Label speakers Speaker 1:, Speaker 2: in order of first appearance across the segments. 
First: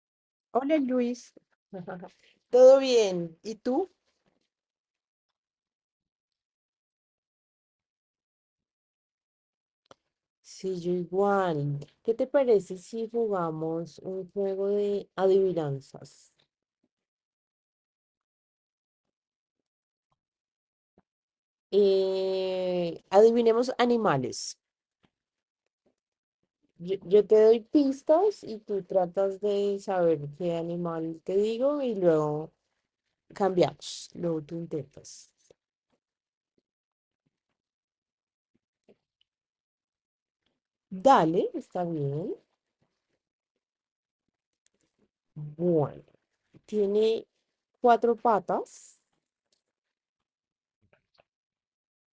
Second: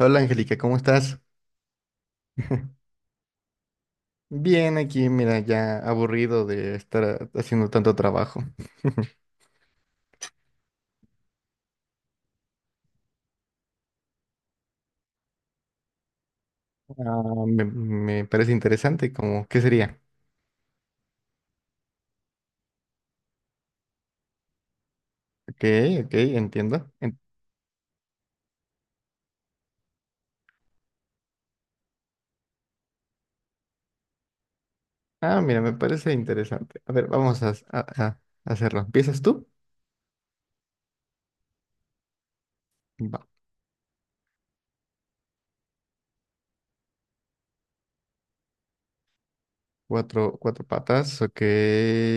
Speaker 1: Hola Angélica, ¿cómo
Speaker 2: Hola
Speaker 1: estás?
Speaker 2: Luis, todo bien. ¿Y tú?
Speaker 1: Bien, aquí, mira, ya aburrido de estar haciendo tanto trabajo.
Speaker 2: Sí, yo igual. ¿Qué te parece si jugamos un juego de adivinanzas?
Speaker 1: Ah, me parece interesante, como, ¿qué sería?
Speaker 2: Adivinemos animales.
Speaker 1: Ok, ok, entiendo.
Speaker 2: Yo,
Speaker 1: En-
Speaker 2: yo te doy pistas y tú tratas de saber qué animal te digo y luego cambiamos. Luego tú intentas.
Speaker 1: ah, mira, me parece interesante. A ver, vamos a hacerlo. ¿Empiezas tú?
Speaker 2: Dale, está bien.
Speaker 1: Va.
Speaker 2: Bueno, tiene cuatro patas.
Speaker 1: Cuatro patas, ok.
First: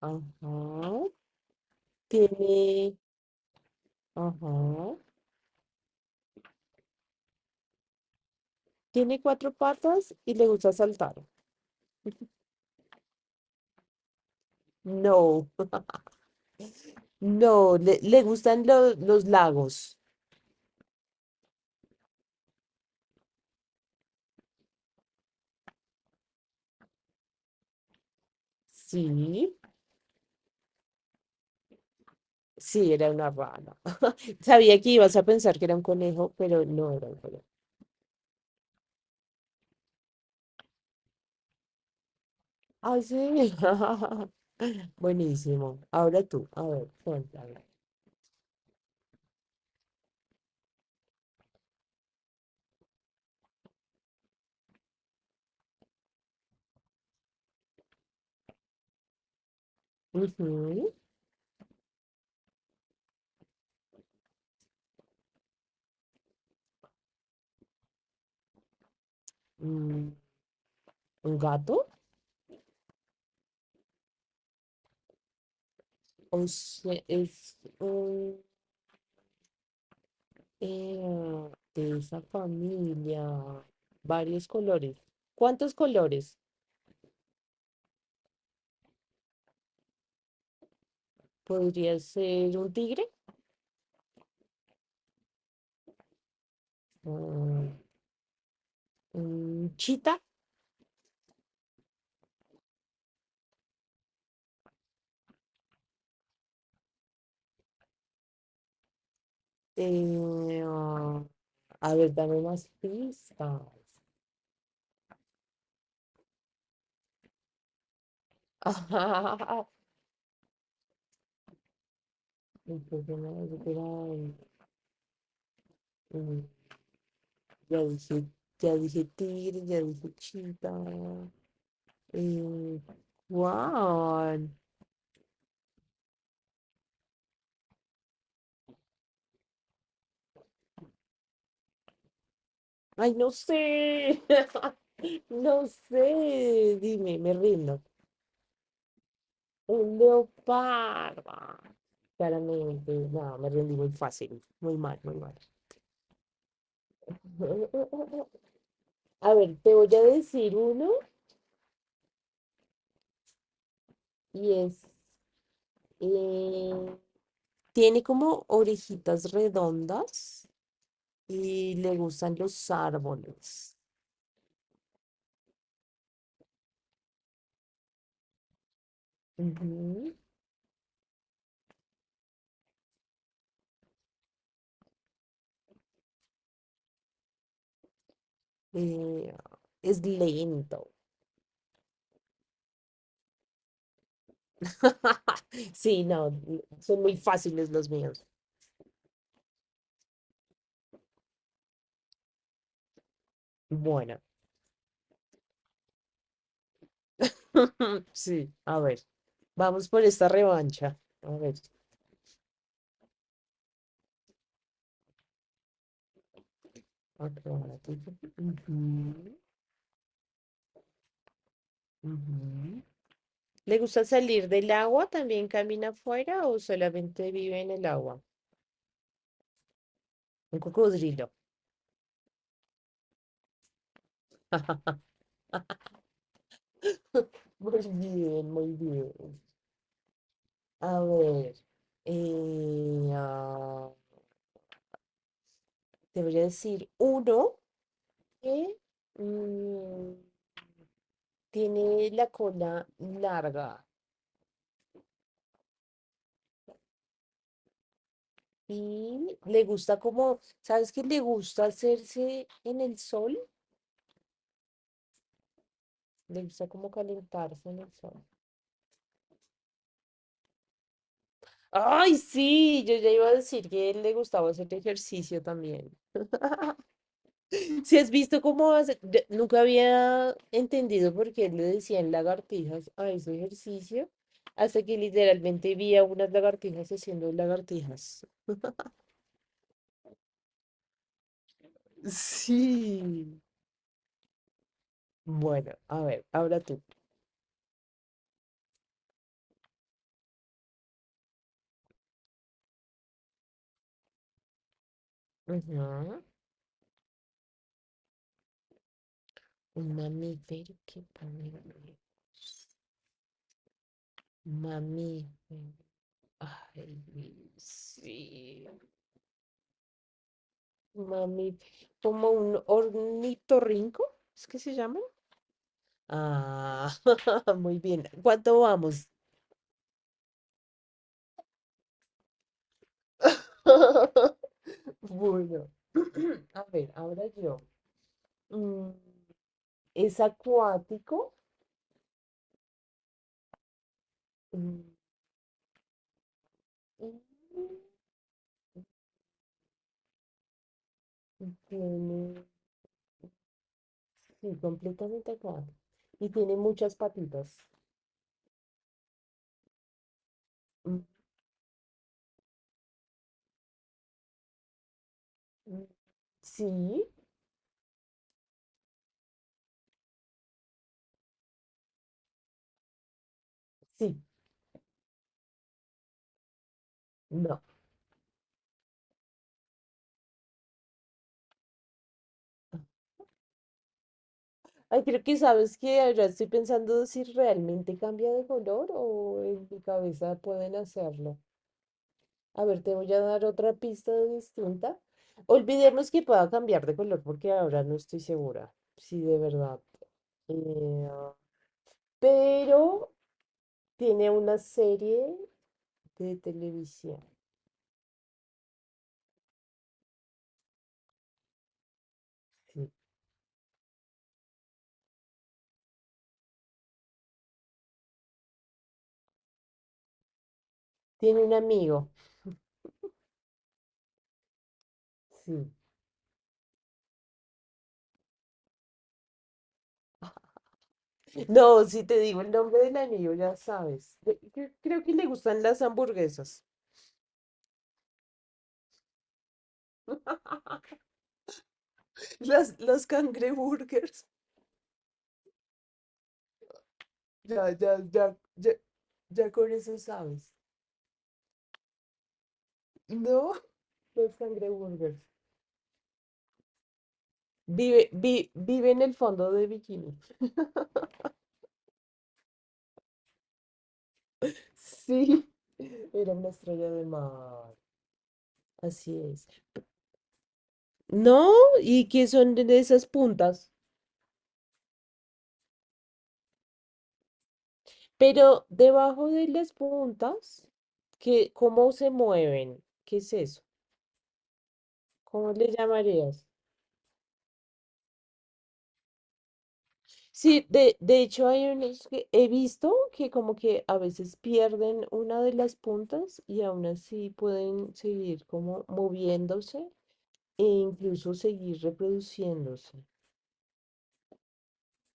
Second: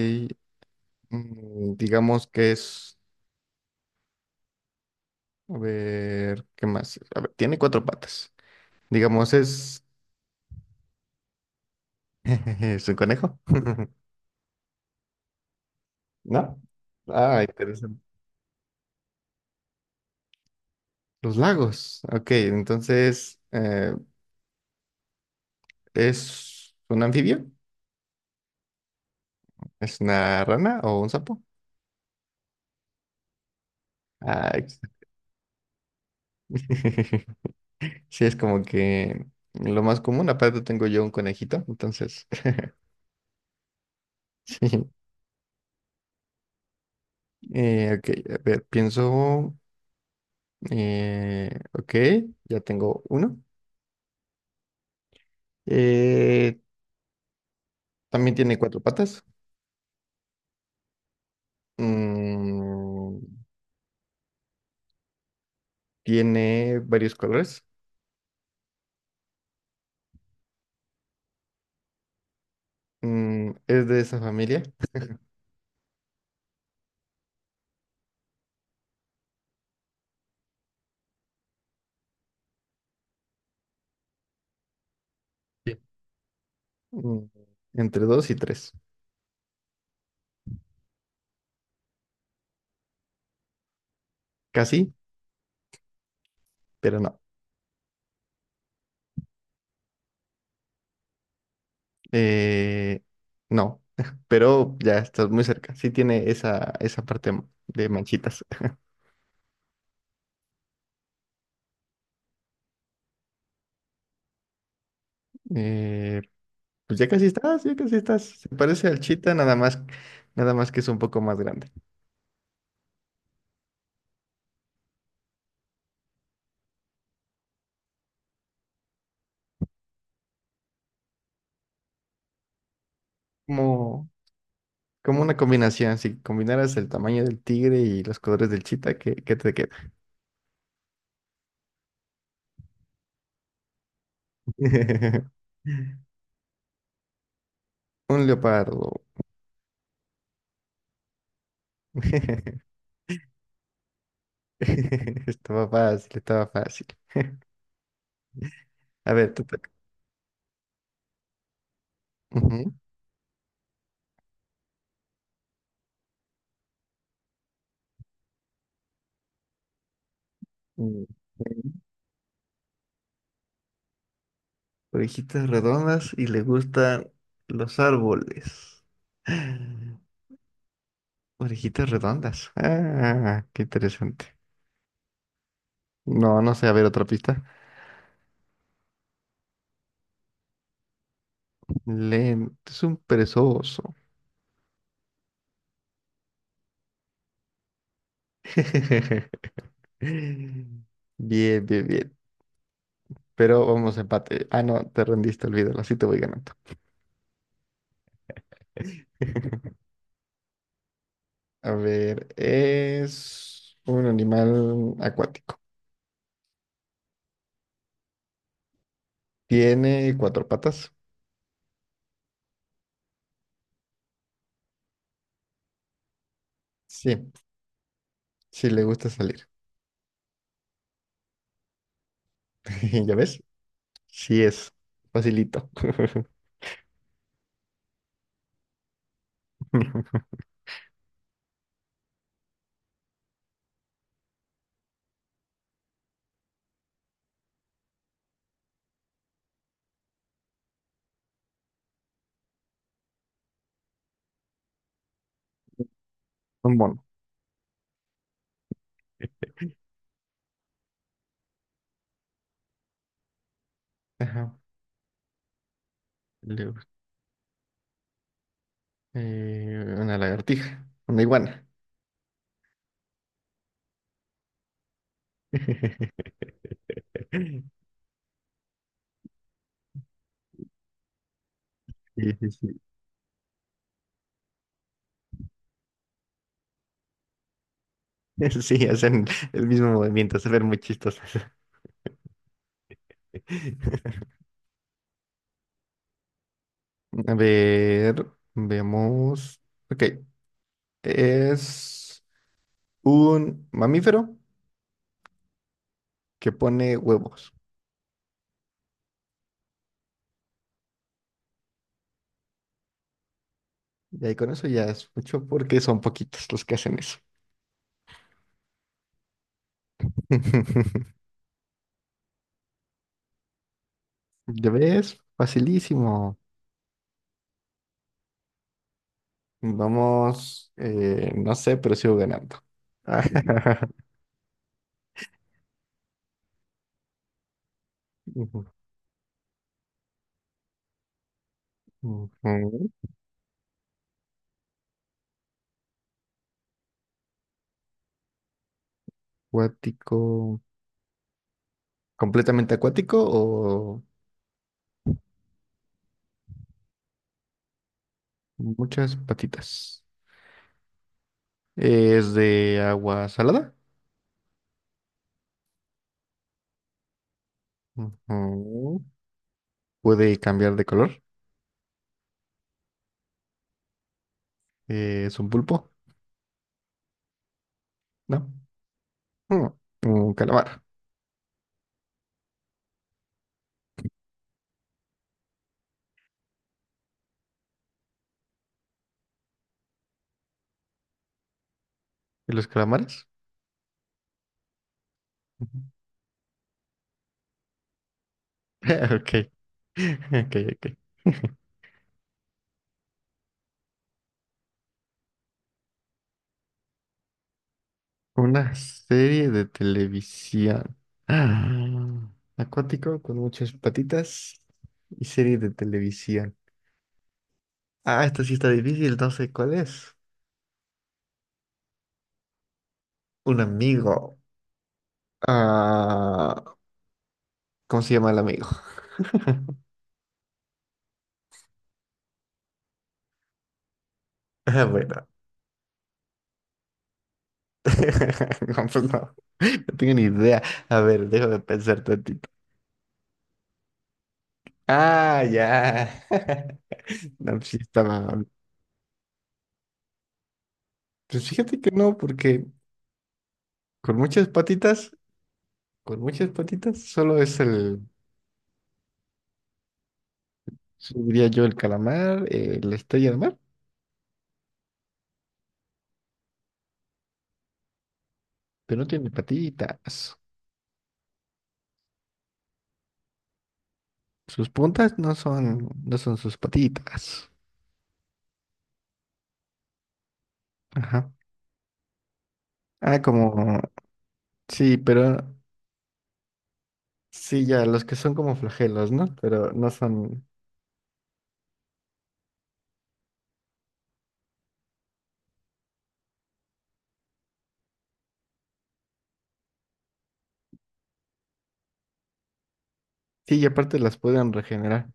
Speaker 2: Ajá.
Speaker 1: Digamos que
Speaker 2: Tiene,
Speaker 1: es,
Speaker 2: ajá.
Speaker 1: a ver, ¿qué más? A ver, tiene cuatro patas.
Speaker 2: Tiene
Speaker 1: Digamos,
Speaker 2: cuatro
Speaker 1: es,
Speaker 2: patas y le gusta saltar.
Speaker 1: es un conejo,
Speaker 2: No,
Speaker 1: ¿no? Ah,
Speaker 2: no,
Speaker 1: interesante.
Speaker 2: le gustan los lagos.
Speaker 1: Los lagos. Ok, entonces, ¿es un anfibio?
Speaker 2: Sí,
Speaker 1: ¿Es una rana o un sapo?
Speaker 2: sí, era una rana.
Speaker 1: Ay,
Speaker 2: Sabía que ibas a pensar que era un conejo, pero no era un conejo.
Speaker 1: sí, es como que lo más común. Aparte tengo yo un conejito, entonces,
Speaker 2: Ay, sí.
Speaker 1: sí.
Speaker 2: Buenísimo. Ahora tú, a ver, cuéntame.
Speaker 1: Ok, a ver, pienso, ok, ya tengo uno. Eh, También tiene cuatro patas.
Speaker 2: Ujú.
Speaker 1: Mm, tiene varios colores.
Speaker 2: Mm, ¿un gato?
Speaker 1: Mm, es de esa familia.
Speaker 2: O sea, de esa familia. Varios colores. ¿Cuántos
Speaker 1: Sí.
Speaker 2: colores?
Speaker 1: Mm, entre dos y tres.
Speaker 2: Podría ser un tigre,
Speaker 1: Casi, pero no.
Speaker 2: mm, un chita.
Speaker 1: Eh, no, pero ya estás muy cerca. Sí tiene esa parte de manchitas.
Speaker 2: eh, ah, a ver, dame más pistas.
Speaker 1: Eh, pues ya casi estás, ya casi estás. Se parece al chita, nada más, nada más que es un poco más grande.
Speaker 2: Un poco más, yo creo, mm, ya dije, ya dije tigre, ya dije chita. Eh,
Speaker 1: Como,
Speaker 2: ¿Cuál?
Speaker 1: como una combinación. Si combinaras el tamaño del tigre y los colores del chita, ¿qué te queda?
Speaker 2: Ay, no sé. No sé. Dime, me rindo.
Speaker 1: Un leopardo.
Speaker 2: Un leopardo. Claramente, no, me rendí muy fácil. Muy mal, muy mal.
Speaker 1: Estaba fácil, estaba fácil. A ver,
Speaker 2: A
Speaker 1: te
Speaker 2: ver,
Speaker 1: toca.
Speaker 2: te voy a decir uno
Speaker 1: Ujú.
Speaker 2: y es, eh, tiene como orejitas redondas
Speaker 1: Mm.
Speaker 2: y le gustan los árboles.
Speaker 1: Orejitas redondas y le gustan los árboles.
Speaker 2: Ujú.
Speaker 1: Orejitas redondas. Ah, qué interesante. No, no sé, a ver otra pista.
Speaker 2: Eh, es lento.
Speaker 1: Lento, es un perezoso.
Speaker 2: Sí, no, son muy fáciles los míos.
Speaker 1: Bien, bien, bien. Pero vamos a
Speaker 2: Bueno,
Speaker 1: empate. Ah, no, te rendiste, olvídalo, así te voy ganando.
Speaker 2: sí, a ver, vamos por esta revancha. A ver,
Speaker 1: A ver, es un animal acuático.
Speaker 2: otro. Ratito. Ujú,
Speaker 1: Tiene cuatro patas.
Speaker 2: ujú. ¿Le gusta salir del agua? ¿También camina afuera o
Speaker 1: Sí,
Speaker 2: solamente vive en el agua?
Speaker 1: sí le gusta salir.
Speaker 2: Un cocodrilo.
Speaker 1: ¿Ya ves? Sí es. Facilito.
Speaker 2: Muy bien, muy bien. A ver, eh, ah, te voy a decir uno que mm, tiene la cola larga
Speaker 1: Un mono.
Speaker 2: y le gusta como, ¿sabes qué? Le gusta hacerse en el sol,
Speaker 1: Ajá.
Speaker 2: le gusta
Speaker 1: Luego,
Speaker 2: como calentarse en el sol.
Speaker 1: una lagartija. Una iguana.
Speaker 2: Ay, sí, yo ya iba a decir que él le gustaba hacer ejercicio también. Si has visto cómo hace, nunca había entendido por qué le decían
Speaker 1: Sí, sí, sí.
Speaker 2: lagartijas a ese ejercicio, hasta que literalmente vi a unas lagartijas haciendo lagartijas.
Speaker 1: Sí, hacen el mismo movimiento, se ven muy chistosas.
Speaker 2: Sí. Bueno, a ver, ahora tú.
Speaker 1: A ver, veamos. Ok, es un mamífero
Speaker 2: Ujú.
Speaker 1: que pone huevos.
Speaker 2: Un mamífero que pone-
Speaker 1: Y ahí con eso ya es mucho porque
Speaker 2: Mamífero.
Speaker 1: son poquitos los que hacen eso.
Speaker 2: Ay, sí. Mami, como un ornitorrinco, ¿es que
Speaker 1: ¿Ya
Speaker 2: se llama?
Speaker 1: ves? Facilísimo.
Speaker 2: Ah, muy bien. ¿Cuánto vamos?
Speaker 1: Vamos, no sé, pero sigo ganando.
Speaker 2: Bueno, a ver, ahora yo.
Speaker 1: Ujú,
Speaker 2: Mm, es acuático.
Speaker 1: ujú.
Speaker 2: Mm,
Speaker 1: Acuático.
Speaker 2: y tiene,
Speaker 1: ¿Completamente acuático o
Speaker 2: sí, completamente acuático. Y tiene muchas patitas.
Speaker 1: muchas patitas?
Speaker 2: Mm,
Speaker 1: ¿Es de agua salada?
Speaker 2: mm, sí,
Speaker 1: Ujú. ¿Puede cambiar de color?
Speaker 2: sí,
Speaker 1: ¿Es un pulpo?
Speaker 2: no.
Speaker 1: No. Mm, un calamar.
Speaker 2: Ay, creo que sabes que ahora estoy pensando si realmente cambia de color o en mi cabeza pueden hacerlo.
Speaker 1: ¿Y
Speaker 2: A
Speaker 1: los
Speaker 2: ver, te voy a
Speaker 1: calamares?
Speaker 2: dar otra pista distinta.
Speaker 1: Ujú.
Speaker 2: Olvidemos que pueda cambiar de color porque ahora no estoy segura. Sí,
Speaker 1: Ok.
Speaker 2: de verdad.
Speaker 1: Ok, ok.
Speaker 2: Eh, pero tiene una serie de televisión.
Speaker 1: Una serie de televisión. Ah,
Speaker 2: Sí.
Speaker 1: acuático con muchas patitas y serie de televisión. Ah, esta sí está difícil, no sé cuál es.
Speaker 2: Tiene un amigo.
Speaker 1: Un amigo.
Speaker 2: Sí.
Speaker 1: Ah, ¿cómo se llama el amigo?
Speaker 2: No, si te digo el nombre del amigo, ya sabes. Yo
Speaker 1: Ah,
Speaker 2: creo que le
Speaker 1: bueno.
Speaker 2: gustan las hamburguesas.
Speaker 1: No, pues no. No tengo ni idea. A ver, déjame pensar tantito.
Speaker 2: Las cangreburgers.
Speaker 1: Ah, ya. No, pues
Speaker 2: Ya,
Speaker 1: sí
Speaker 2: ya, ya,
Speaker 1: estaba.
Speaker 2: ya, ya con eso sabes.
Speaker 1: Pues fíjate que no, porque
Speaker 2: No,
Speaker 1: con
Speaker 2: los
Speaker 1: muchas
Speaker 2: cangreburgers.
Speaker 1: patitas, con muchas patitas, solo es el.
Speaker 2: Vive en el fondo de bikini.
Speaker 1: Sí, diría yo el calamar, la estrella de mar,
Speaker 2: Sí, era una estrella de mar.
Speaker 1: pero no
Speaker 2: Así
Speaker 1: tiene
Speaker 2: es.
Speaker 1: patitas.
Speaker 2: No, ¿y qué son de esas puntas?
Speaker 1: Sus puntas no son, no son sus patitas.
Speaker 2: Pero debajo de las puntas,
Speaker 1: Ajá.
Speaker 2: ¿qué, cómo se mueven? ¿Qué
Speaker 1: Ah,
Speaker 2: es
Speaker 1: como,
Speaker 2: eso?
Speaker 1: sí, pero
Speaker 2: ¿Cómo le llamarías?
Speaker 1: sí, ya, los que son como flagelos, ¿no? Pero no son.
Speaker 2: Sí, de hecho hay unos que he visto que como que a veces pierden una de las puntas y aún así pueden seguir como moviéndose e incluso seguir reproduciéndose.
Speaker 1: Sí, y aparte las pueden regenerar.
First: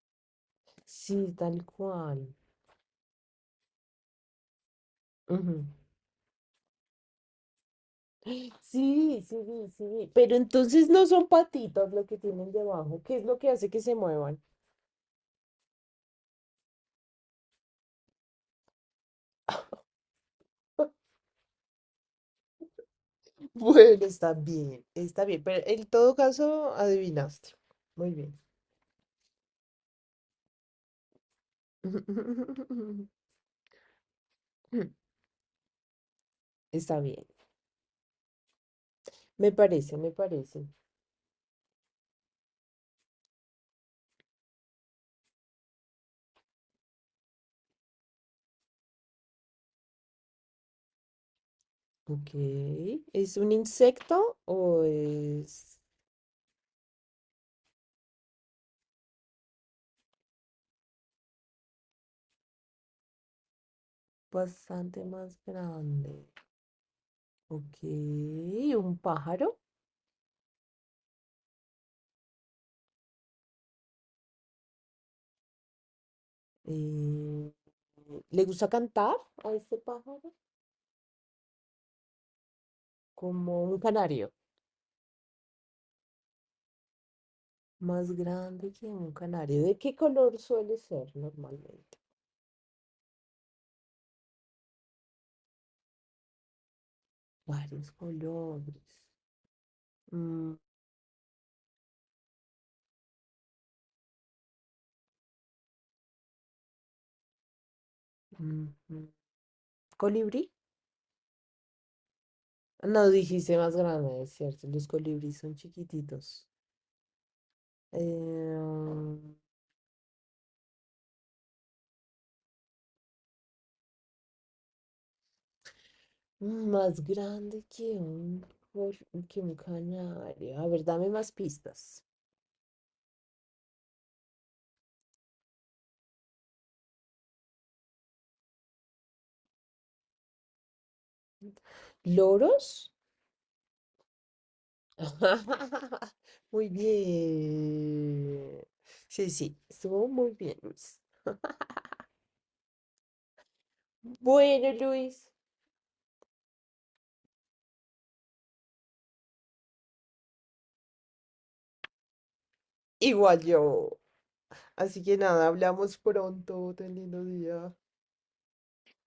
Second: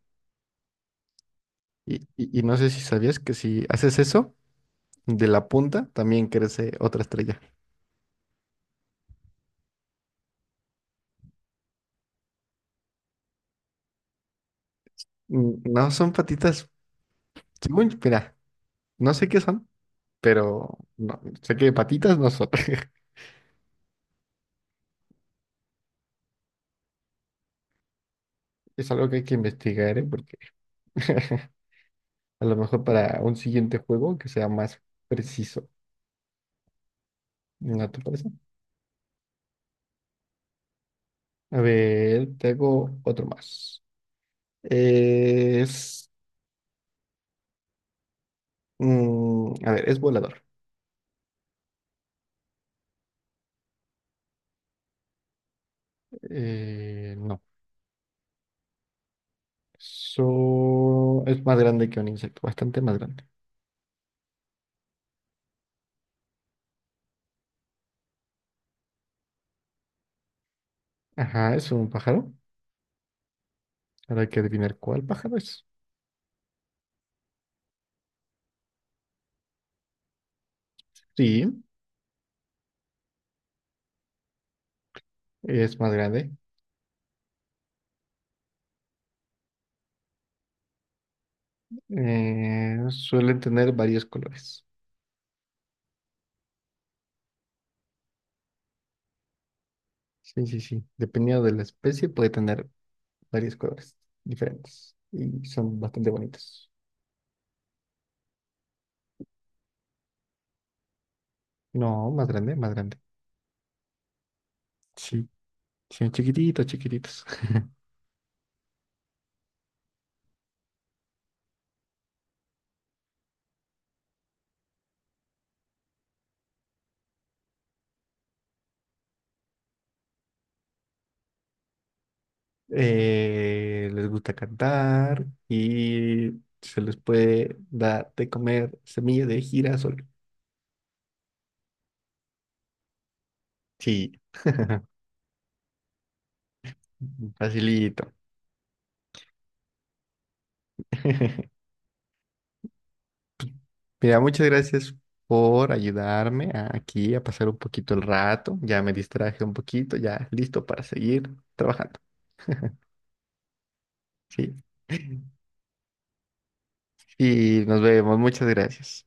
Speaker 2: Sí, tal
Speaker 1: Y,
Speaker 2: cual.
Speaker 1: y, y no sé si sabías que si haces eso, de la
Speaker 2: Ujú.
Speaker 1: punta también crece otra estrella.
Speaker 2: Sí, sí, sí, sí. Pero entonces no son patitas lo que tienen debajo. ¿Qué es lo que hace que se muevan?
Speaker 1: No son patitas. Según, mira, no sé qué son, pero no, sé que patitas no son.
Speaker 2: Bueno, está bien, está bien. Pero en todo caso, adivinaste. Muy bien.
Speaker 1: Es algo que hay que investigar, ¿eh? A lo mejor para un siguiente juego que sea más preciso.
Speaker 2: Está bien.
Speaker 1: ¿No te parece?
Speaker 2: Me parece, me parece.
Speaker 1: A ver, te hago otro más. Es. A ver, es volador.
Speaker 2: Ok. ¿Es un insecto o es
Speaker 1: No. So- es más grande que un insecto, bastante más grande.
Speaker 2: bastante más grande? Ok. ¿Un pájaro?
Speaker 1: Ajá, es un pájaro. Ahora hay que adivinar cuál pájaro es.
Speaker 2: Eh, Le gusta cantar a este pájaro
Speaker 1: Sí,
Speaker 2: como un canario,
Speaker 1: es más grande.
Speaker 2: más grande que un canario. ¿De qué color suele ser normalmente?
Speaker 1: Suelen tener varios colores.
Speaker 2: Varios colores.
Speaker 1: Sí,
Speaker 2: Mm,
Speaker 1: sí, sí. Dependiendo de la especie, puede tener varios colores diferentes y son bastante bonitos.
Speaker 2: mm, mm. ¿Colibrí?
Speaker 1: No, más grande, más grande.
Speaker 2: No, dijiste más grande, es cierto. Los
Speaker 1: Sí,
Speaker 2: colibríes son
Speaker 1: sí,
Speaker 2: chiquititos.
Speaker 1: chiquititos, chiquititos.
Speaker 2: Eh, Más grande que que un canario. A ver, dame más pistas.
Speaker 1: Les gusta cantar y se les puede dar de comer semilla de girasol.
Speaker 2: ¿Loros?
Speaker 1: Sí,
Speaker 2: Muy
Speaker 1: facilito.
Speaker 2: bien. Sí, sí, estuvo muy bien, Luis.
Speaker 1: Mira, muchas
Speaker 2: Bueno,
Speaker 1: gracias
Speaker 2: Luis,
Speaker 1: por ayudarme a- aquí a pasar un poquito el rato. Ya me distraje un poquito, ya listo para seguir trabajando.
Speaker 2: igual yo.
Speaker 1: Sí.
Speaker 2: Así que nada, hablamos pronto. Ten lindo
Speaker 1: Y
Speaker 2: día.
Speaker 1: nos vemos. Muchas gracias.